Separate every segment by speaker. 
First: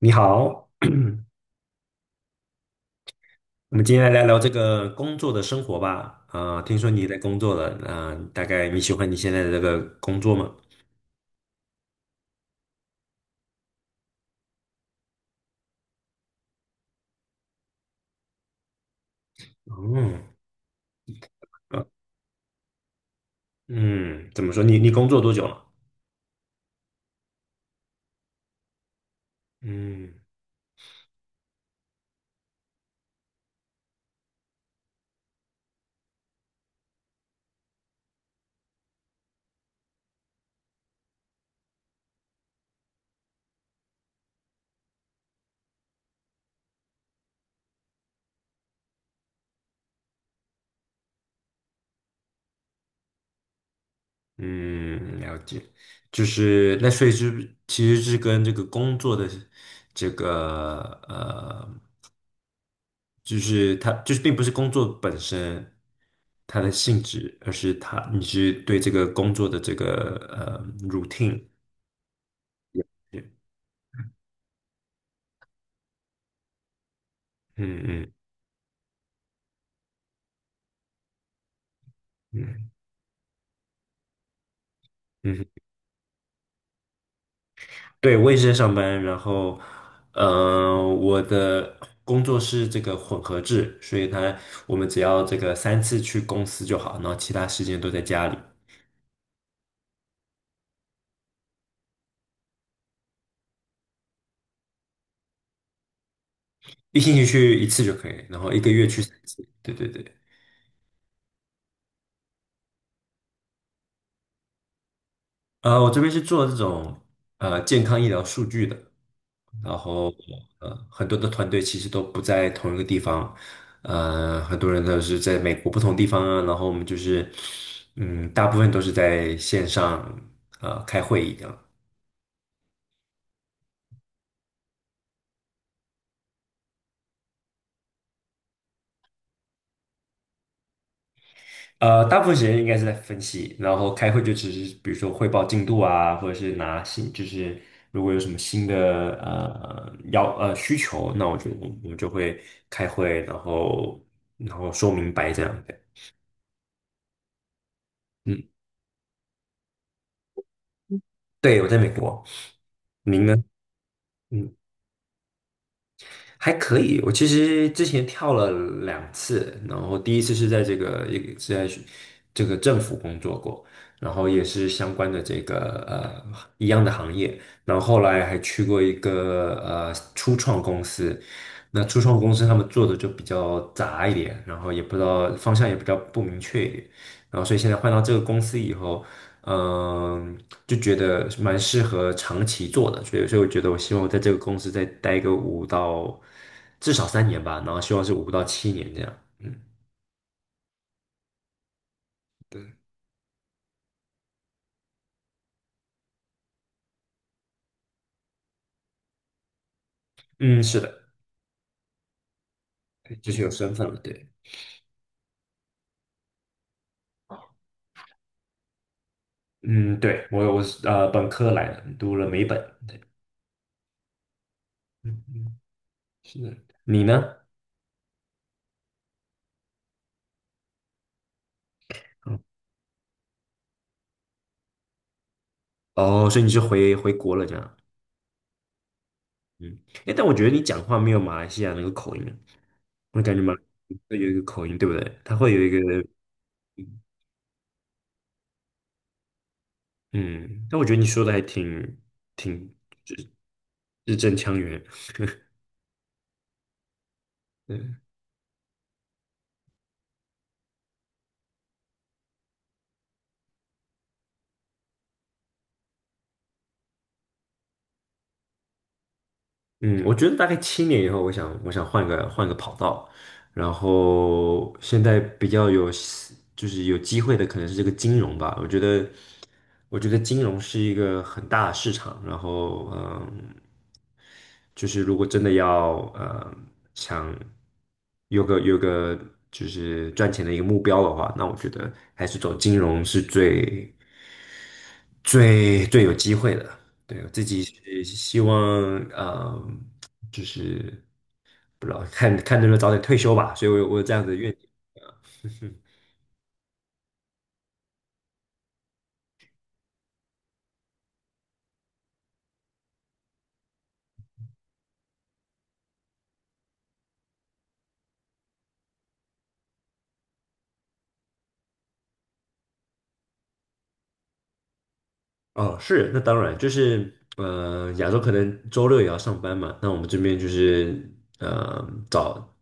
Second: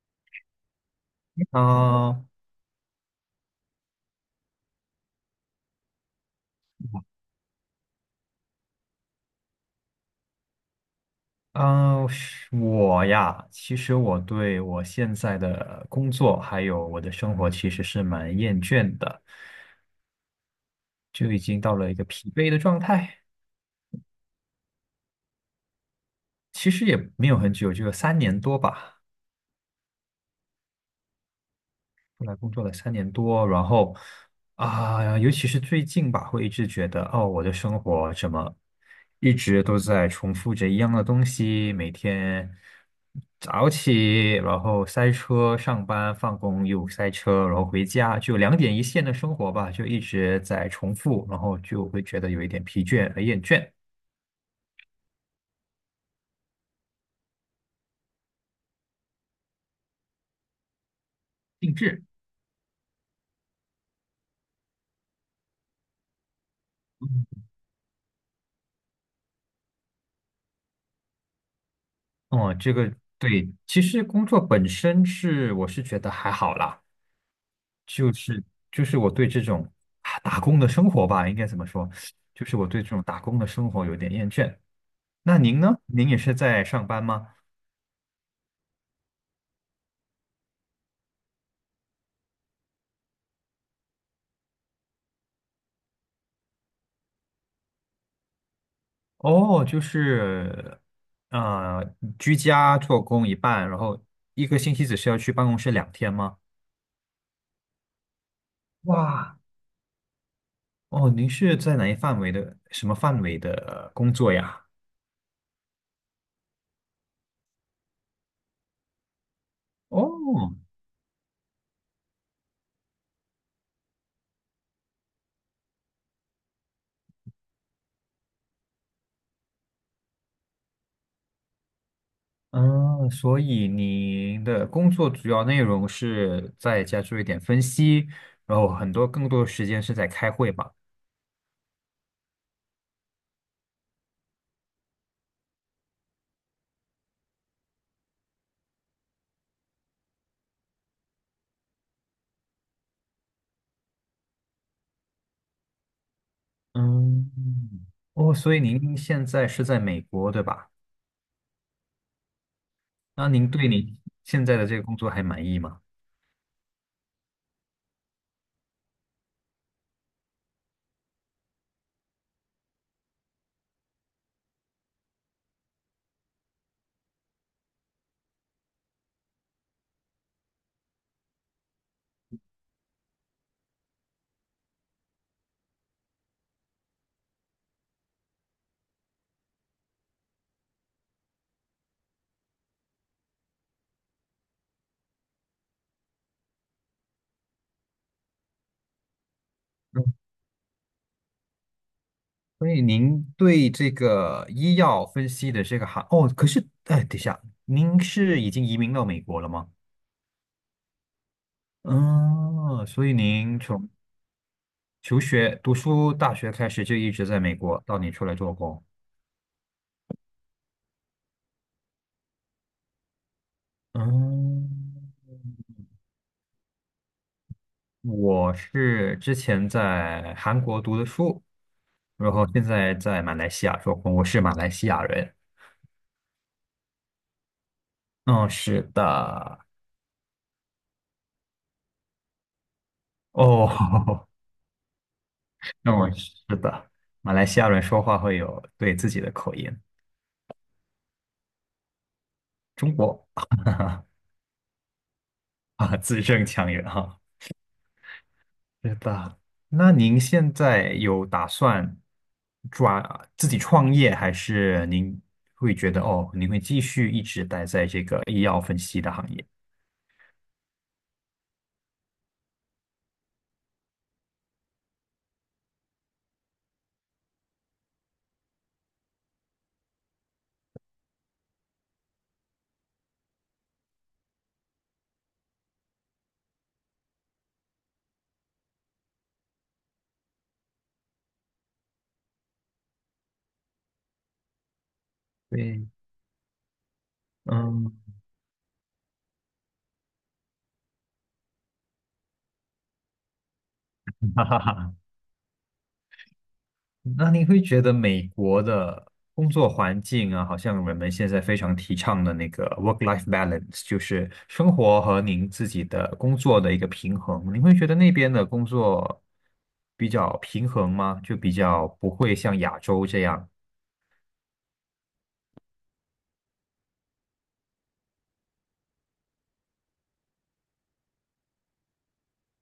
Speaker 1: 你好，我
Speaker 2: 嗯
Speaker 1: 们今天来聊聊这个工作的生活吧。听说你也在工作了，大概你喜欢你现在的这个工作吗？
Speaker 2: 嗯，是我呀，其实我对我现在的工作还有我的生活其实是蛮厌倦的，
Speaker 1: 嗯，
Speaker 2: 就已经到
Speaker 1: 呃
Speaker 2: 了一个疲惫的状态。
Speaker 1: 嗯，怎么说？你工作多久了？
Speaker 2: 其实也没有很久，就有三年多吧。
Speaker 1: 嗯
Speaker 2: 出来工作了三年多，然后啊，尤其是最近吧，会一直觉得哦，我的生活怎么一直都在重复着一样的东西，每天早起，然后塞车上班，放工又塞车，然后回家，就两点一线的生活吧，就一直在重复，然后就会觉得有一点疲倦和厌倦。
Speaker 1: 嗯，了解。就是那所以是其实是跟这个工作的这个呃，
Speaker 2: 定制。
Speaker 1: 就是它就是并不是工作本身它的性质，而是它你是对这个工作的这个routine。
Speaker 2: 哦，这个对，其实工作本身是我是觉得还好啦，
Speaker 1: 嗯嗯
Speaker 2: 就是就是我对这种啊打工的生活吧，应该怎么说？就是我
Speaker 1: 嗯
Speaker 2: 对这种打工的生活有点厌倦。那
Speaker 1: 嗯，
Speaker 2: 您呢？您也是在上班吗？
Speaker 1: 对，我也是在上班，然后，我的工作是这个混合制，所以它我们只要这个三次去公司就好，然后其他时间都在家里，
Speaker 2: 哦，就是呃，居家做工一半，然后一个星期只需要去办公室2天吗？
Speaker 1: 一星期去一次就可以，然后一个月去三
Speaker 2: 哇，
Speaker 1: 次。对对对，
Speaker 2: 哦，您是在哪一范围的，什么范围的工作呀？
Speaker 1: 我这边是做这种健康医疗数据的，然后
Speaker 2: 哦，
Speaker 1: 很多的团队其实都不在同一个地方，很多人都是在美国不同地方啊，然后我们就是，嗯，大部分都是在线上开会议样，
Speaker 2: 嗯，所以你的工作主要内容是在家做一点分析，然后很多更多的时间是在开会吧？
Speaker 1: 大部分时间应该是在分析，然后开会就只是比如说汇报进度啊，或者是拿新，就是如果有什么新的要需求，那我们就会开会，然后说明白这样的，
Speaker 2: 嗯，哦，
Speaker 1: 嗯，
Speaker 2: 所以您现在是在美国，对吧？
Speaker 1: 对，我在美国，您
Speaker 2: 那
Speaker 1: 呢？
Speaker 2: 您对你现
Speaker 1: 嗯。
Speaker 2: 在的这个工作还满意吗？
Speaker 1: 还可以，我其实之前跳了2次，然后第一次是在这个一个是在学这个政府工作过，然后也是相关的这个一样的行业，然后后来还去过一个初创公司，那初创公司他们做的就比较杂一点，然后也不知道方向也比较不明确一点，然后所以现在换到这个公司以后。嗯，就觉得蛮适合长期做的，所以我觉得我希望我在这个公司再待个5到至少3年吧，然后希望是5到7年这样。嗯
Speaker 2: 嗯，所
Speaker 1: 对，
Speaker 2: 以您对这个医药分析的这个行，哦，可是，哎，等一下，您是已经移民到美国了吗？
Speaker 1: 嗯，是的，
Speaker 2: 嗯，所以
Speaker 1: 就是有
Speaker 2: 您
Speaker 1: 身份
Speaker 2: 从
Speaker 1: 了，对，
Speaker 2: 求学、读书、大学开始就一直在美国，到你出来做工。
Speaker 1: 嗯，对，我是本科来的，读了美本，对，
Speaker 2: 嗯，
Speaker 1: 嗯嗯，是的，你呢？
Speaker 2: 我是之前在韩国读的书，然
Speaker 1: 嗯
Speaker 2: 后现在在马来西亚做工，我是马来西亚人。
Speaker 1: 哦，所以你是回国了这样，
Speaker 2: 嗯，是的。
Speaker 1: 嗯，哎，但我觉得你讲话没有马来西亚那个口音，我感觉马来
Speaker 2: 哦，
Speaker 1: 西亚会有一个口音，对不对？它会有一个。
Speaker 2: 那我是的，马来西亚人说话会有对自己的口音，
Speaker 1: 嗯，但我觉得你说的还挺
Speaker 2: 中
Speaker 1: 就
Speaker 2: 国
Speaker 1: 是字正腔圆。
Speaker 2: 啊，字正腔圆哈。
Speaker 1: 嗯。
Speaker 2: 是的，那您现在有打算抓自己创业，还是您会觉得哦，您会继续一直待在这个医药分析的行业？
Speaker 1: 嗯，我觉得大概七年以后，我想换个跑道，然后现在比较有就是有机会的可能是这个金融吧。我觉得金融是一个很大的市场，然后嗯，就是如果真的要想有个就是赚钱的一个目标的话，那我觉得还是走金融是
Speaker 2: 对。
Speaker 1: 最有机会的。对，我自己是
Speaker 2: 嗯。
Speaker 1: 希望，嗯，就是不知道看看能不能早点退休吧，所以我有这样的
Speaker 2: 哈
Speaker 1: 愿
Speaker 2: 哈
Speaker 1: 景。
Speaker 2: 哈，那你会觉得美国的工作环境啊，好像人们现在非常提倡的那个 work-life balance，就是生活和您自己的工作的一个平衡。你会觉得那边的工作比较平衡吗？就比较不会像亚洲这样。
Speaker 1: 哦，是，那当然，就是亚洲可能周六也要上班嘛，那我们这边就是呃早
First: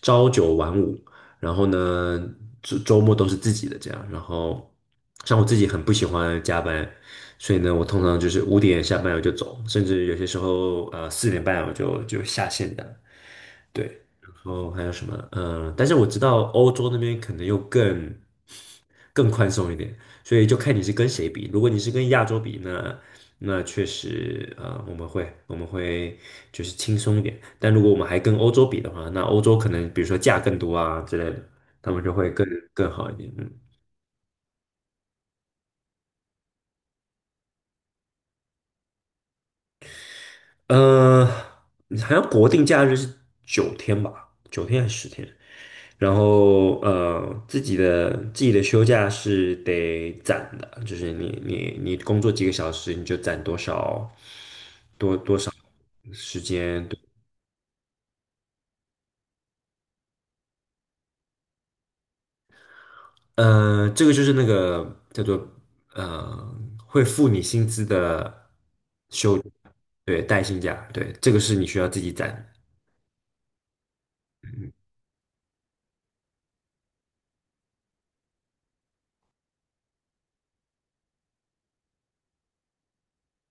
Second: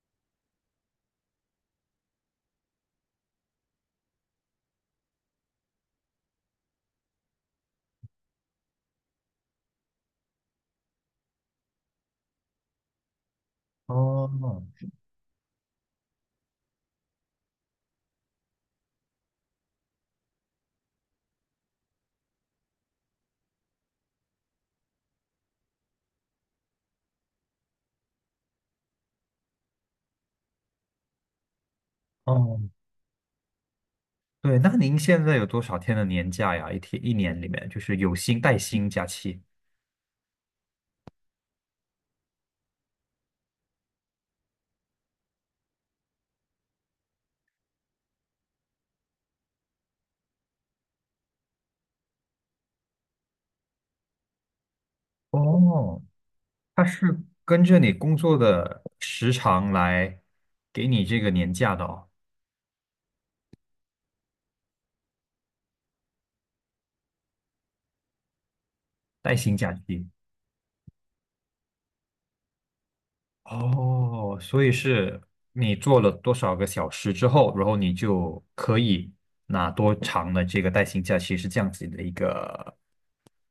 Speaker 1: 朝九晚五，然后呢周末都是自己的这样，然后像我自己很不喜欢加班，所以呢，我通常就是5点下班我就走，甚至有些时候4点半我就下线的。对，然
Speaker 2: 哦
Speaker 1: 后还有什么？嗯、但是我知道欧洲那边可能又更宽松一点，所以就看你是跟谁比。如果你是跟亚洲比那确实，我们会就是轻松一点。但如果我们还跟欧洲比的话，那欧洲可能比如说价更多啊之类的，他们就会
Speaker 2: 哦，
Speaker 1: 更好一点。嗯。
Speaker 2: 对，那您现在有多少天的年假呀？一天一年里面，就是有薪带薪假期。
Speaker 1: 好像国定假日是九天吧，九天还是10天？然后自己的休假是得攒的，就是你工作几个小时，你就攒多少
Speaker 2: 哦，
Speaker 1: 时
Speaker 2: 它
Speaker 1: 间。对，
Speaker 2: 是跟着你工作的时长来给你这个年假的哦，
Speaker 1: 这个就是那个叫做呃，会付你薪资的，
Speaker 2: 带薪假期。
Speaker 1: 对，带薪假，对，这个是你需要自己攒的。
Speaker 2: 哦，
Speaker 1: 嗯
Speaker 2: 所以
Speaker 1: 哼。
Speaker 2: 是你做了多少个小时之后，然后你就可以拿多长的这个带薪假期，是这样子的一个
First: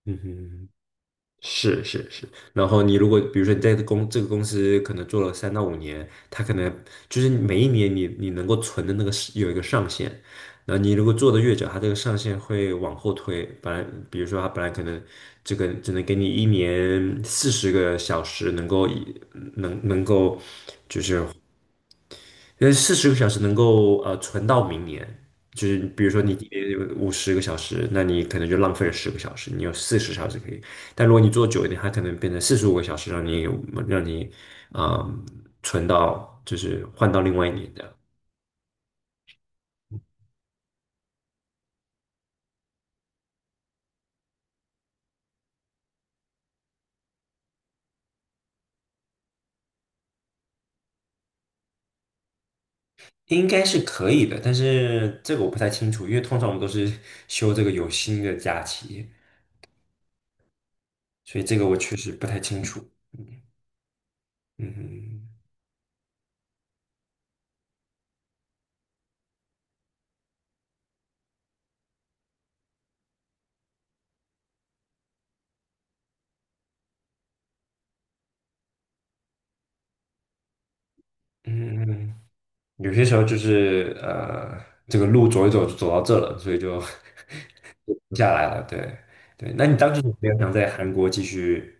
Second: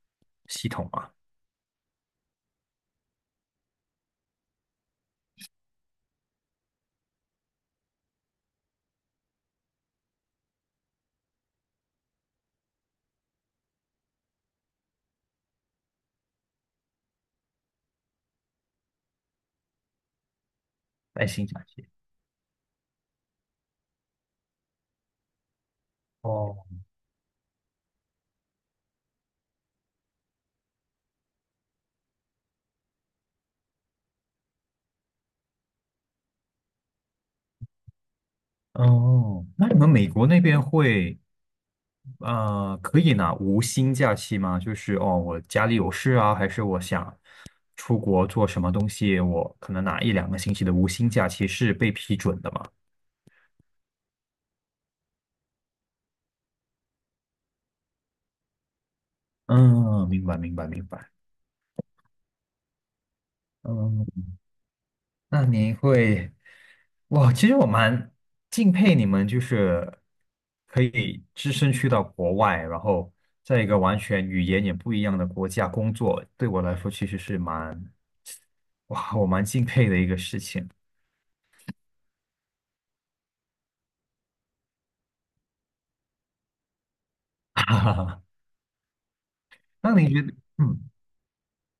Speaker 1: 嗯嗯
Speaker 2: 系统啊，
Speaker 1: 是是是，然后你如果比如说你在这个公司可能做了3到5年，他可能就是每一年你能够存的那个是有一个上限，那你如果做的越久，它这个上限会往后推。本来比如说它本来可能这个只能给你一年四十个小时能够能够就是。
Speaker 2: 带薪假期。
Speaker 1: 四十个小时能够存到明年，就是比如说你今
Speaker 2: 哦，
Speaker 1: 天有50个小时，那你可能就浪费了十个小时，你有40小时可以。但如果你做久一点，它可能变成45个小时，让你嗯存到就是换到另外一年的，
Speaker 2: 哦，那你们美国那边可以拿无薪假期吗？就是哦，我家里有事啊，还是我想。出国做什么东西，我可能拿一两个星期的无薪假期是被批准的嘛。
Speaker 1: 应该是可以的。但是这个我不太清楚，因为通常我们都是休这个有薪的假期，
Speaker 2: 嗯，明白，明白，明白。
Speaker 1: 所以这个我确实不太清楚。
Speaker 2: 嗯，
Speaker 1: 嗯
Speaker 2: 那您会，哇，其实我蛮敬佩你们，就是可以只身去到国外，然后在一个完全语言也不一样的国家工作，对我来说其实是蛮，哇，我蛮敬佩的一个事情。
Speaker 1: 嗯嗯。嗯嗯有些时候就是这个路走一走就走到这了，所以就
Speaker 2: 哈 哈
Speaker 1: 就停
Speaker 2: 哈。
Speaker 1: 下来了。对对，那你
Speaker 2: 那
Speaker 1: 当时
Speaker 2: 你
Speaker 1: 有
Speaker 2: 觉得，
Speaker 1: 没有想在
Speaker 2: 嗯，
Speaker 1: 韩国继续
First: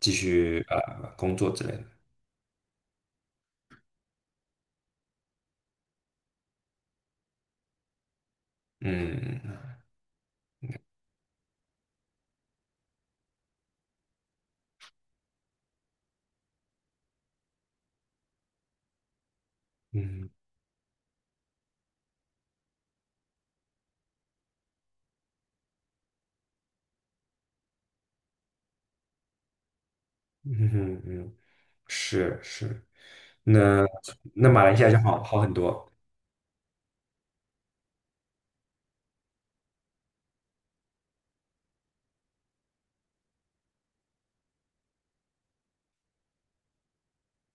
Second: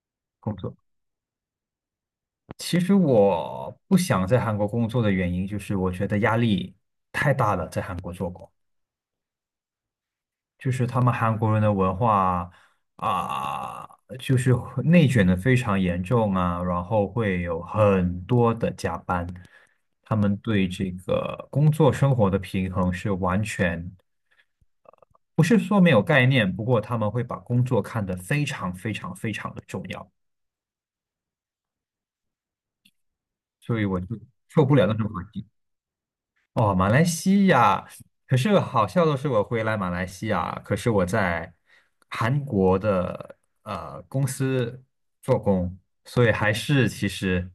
Speaker 2: 工作？
Speaker 1: 工作之类的？
Speaker 2: 其实我不想在韩国工作的原因，就是我觉得压力太大了，在韩国做工，
Speaker 1: 嗯
Speaker 2: 就是他们韩国人的文化啊，就是内卷的非常严重啊，然后会有很多的加班，他
Speaker 1: 嗯
Speaker 2: 们对这个工作生活的平衡是完全不是说没有概念，不过他们会把工作看得非常非常非常的重要，
Speaker 1: 嗯嗯嗯，是是，
Speaker 2: 所
Speaker 1: 那
Speaker 2: 以我就
Speaker 1: 马
Speaker 2: 受
Speaker 1: 来
Speaker 2: 不
Speaker 1: 西
Speaker 2: 了
Speaker 1: 亚
Speaker 2: 那
Speaker 1: 就
Speaker 2: 种环
Speaker 1: 好
Speaker 2: 境。
Speaker 1: 很多
Speaker 2: 哦，马来西亚，可是好笑的是，我回来马来西亚，可是我在韩国的公司做工，所以还是其实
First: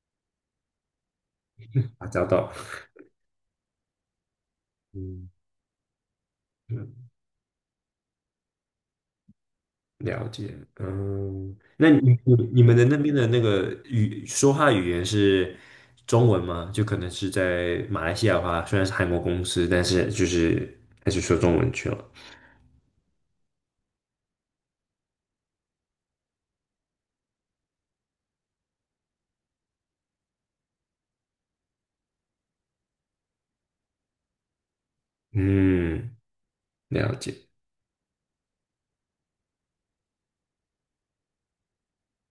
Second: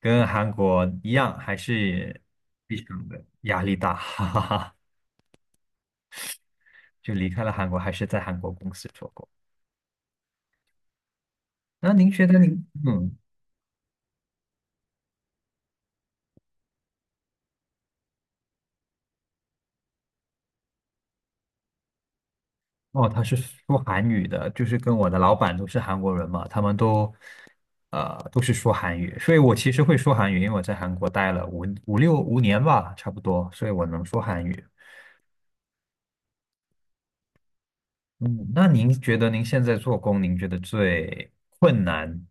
Speaker 2: 跟韩国一样，还
Speaker 1: 啊，
Speaker 2: 是
Speaker 1: 找到
Speaker 2: 非常的压力大，哈哈哈。
Speaker 1: 嗯。嗯
Speaker 2: 就离开了韩国，还是在韩国公司做工。
Speaker 1: 了解，嗯，那
Speaker 2: 那您
Speaker 1: 你
Speaker 2: 觉
Speaker 1: 你
Speaker 2: 得您，
Speaker 1: 你们的那边
Speaker 2: 嗯，
Speaker 1: 的那个说话语言是中文吗？就可能是在马来西亚的话，虽然是韩国公司，但是就是还是说中文去了。
Speaker 2: 哦，他是说韩语的，就是跟我的老板都是韩国人嘛，他们都是说韩语，所以我其实会说韩语，因为我在韩国待了五年吧，差不多，所以我能说韩语。
Speaker 1: 嗯，了解。
Speaker 2: 嗯，那您觉得您现在做工，您觉得最困难，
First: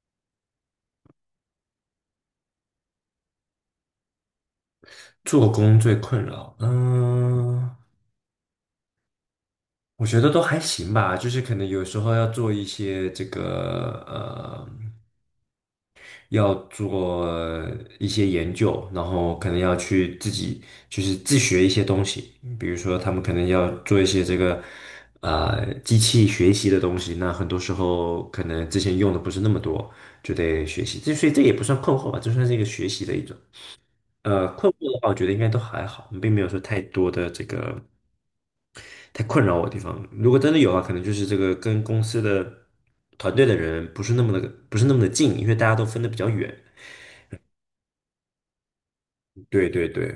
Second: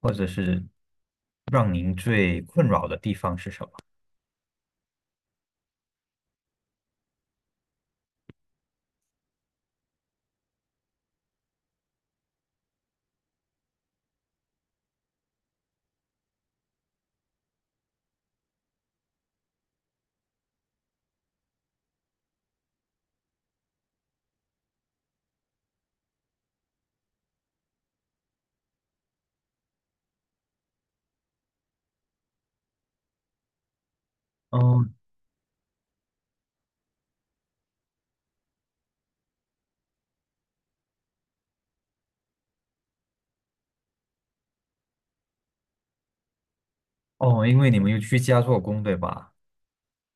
Speaker 2: 或者是让您最困扰的地方是什么？
Speaker 1: 做工最困扰，嗯，我觉得都还行吧，就是可能有时候要做一些这个要做一些研究，然后可能要去自己就是自学一些东西，比如说他们可能要做一些这个机器学习的东西，那很多时候可能之前用的不是那么多，就得学习，这所以这也不算困惑吧，就算是一个学习的一种。困惑
Speaker 2: 嗯，
Speaker 1: 的话，我觉得应该都还好，并没有说太多的这个太困扰我的地方。如果真的有啊，可能就是这个跟公司的团队的人不是那么的近，因为大家都分的比较远。
Speaker 2: 哦，因为你们又居家做工，对吧？
Speaker 1: 对对对，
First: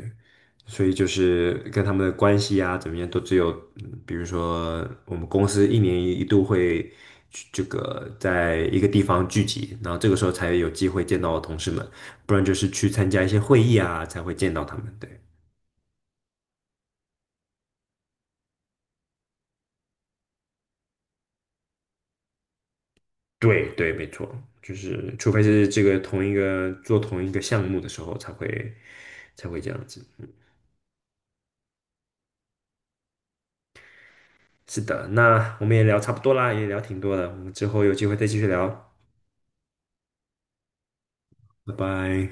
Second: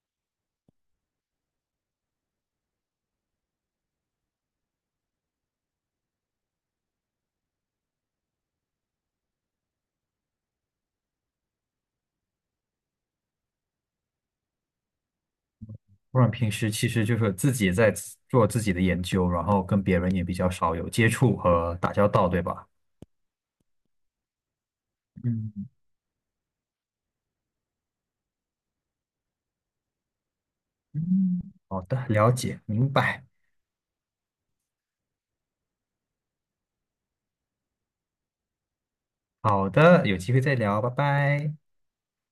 Speaker 1: 所以就是跟他们的关系啊，怎么样，都只有，比如说我们公司一年一度会去这个在一个地方聚集，然后这个时候才有机会见到同事们，不然就是去参加一些会议啊，才会见到他们。对
Speaker 2: 不然平时其实就是自己在自做自己的研究，然后跟别人也比较少有接触和打交道，对吧？
Speaker 1: 对对，没错，就是除非
Speaker 2: 嗯
Speaker 1: 是这个同一个做同一个项目的时候才会这样子。嗯，
Speaker 2: 嗯，好的，了解，明白。
Speaker 1: 是的，那我们也聊差不多啦，也聊挺多了，我们之后有机会再继续聊，
Speaker 2: 好的，有机会再聊，拜拜。
Speaker 1: 拜拜。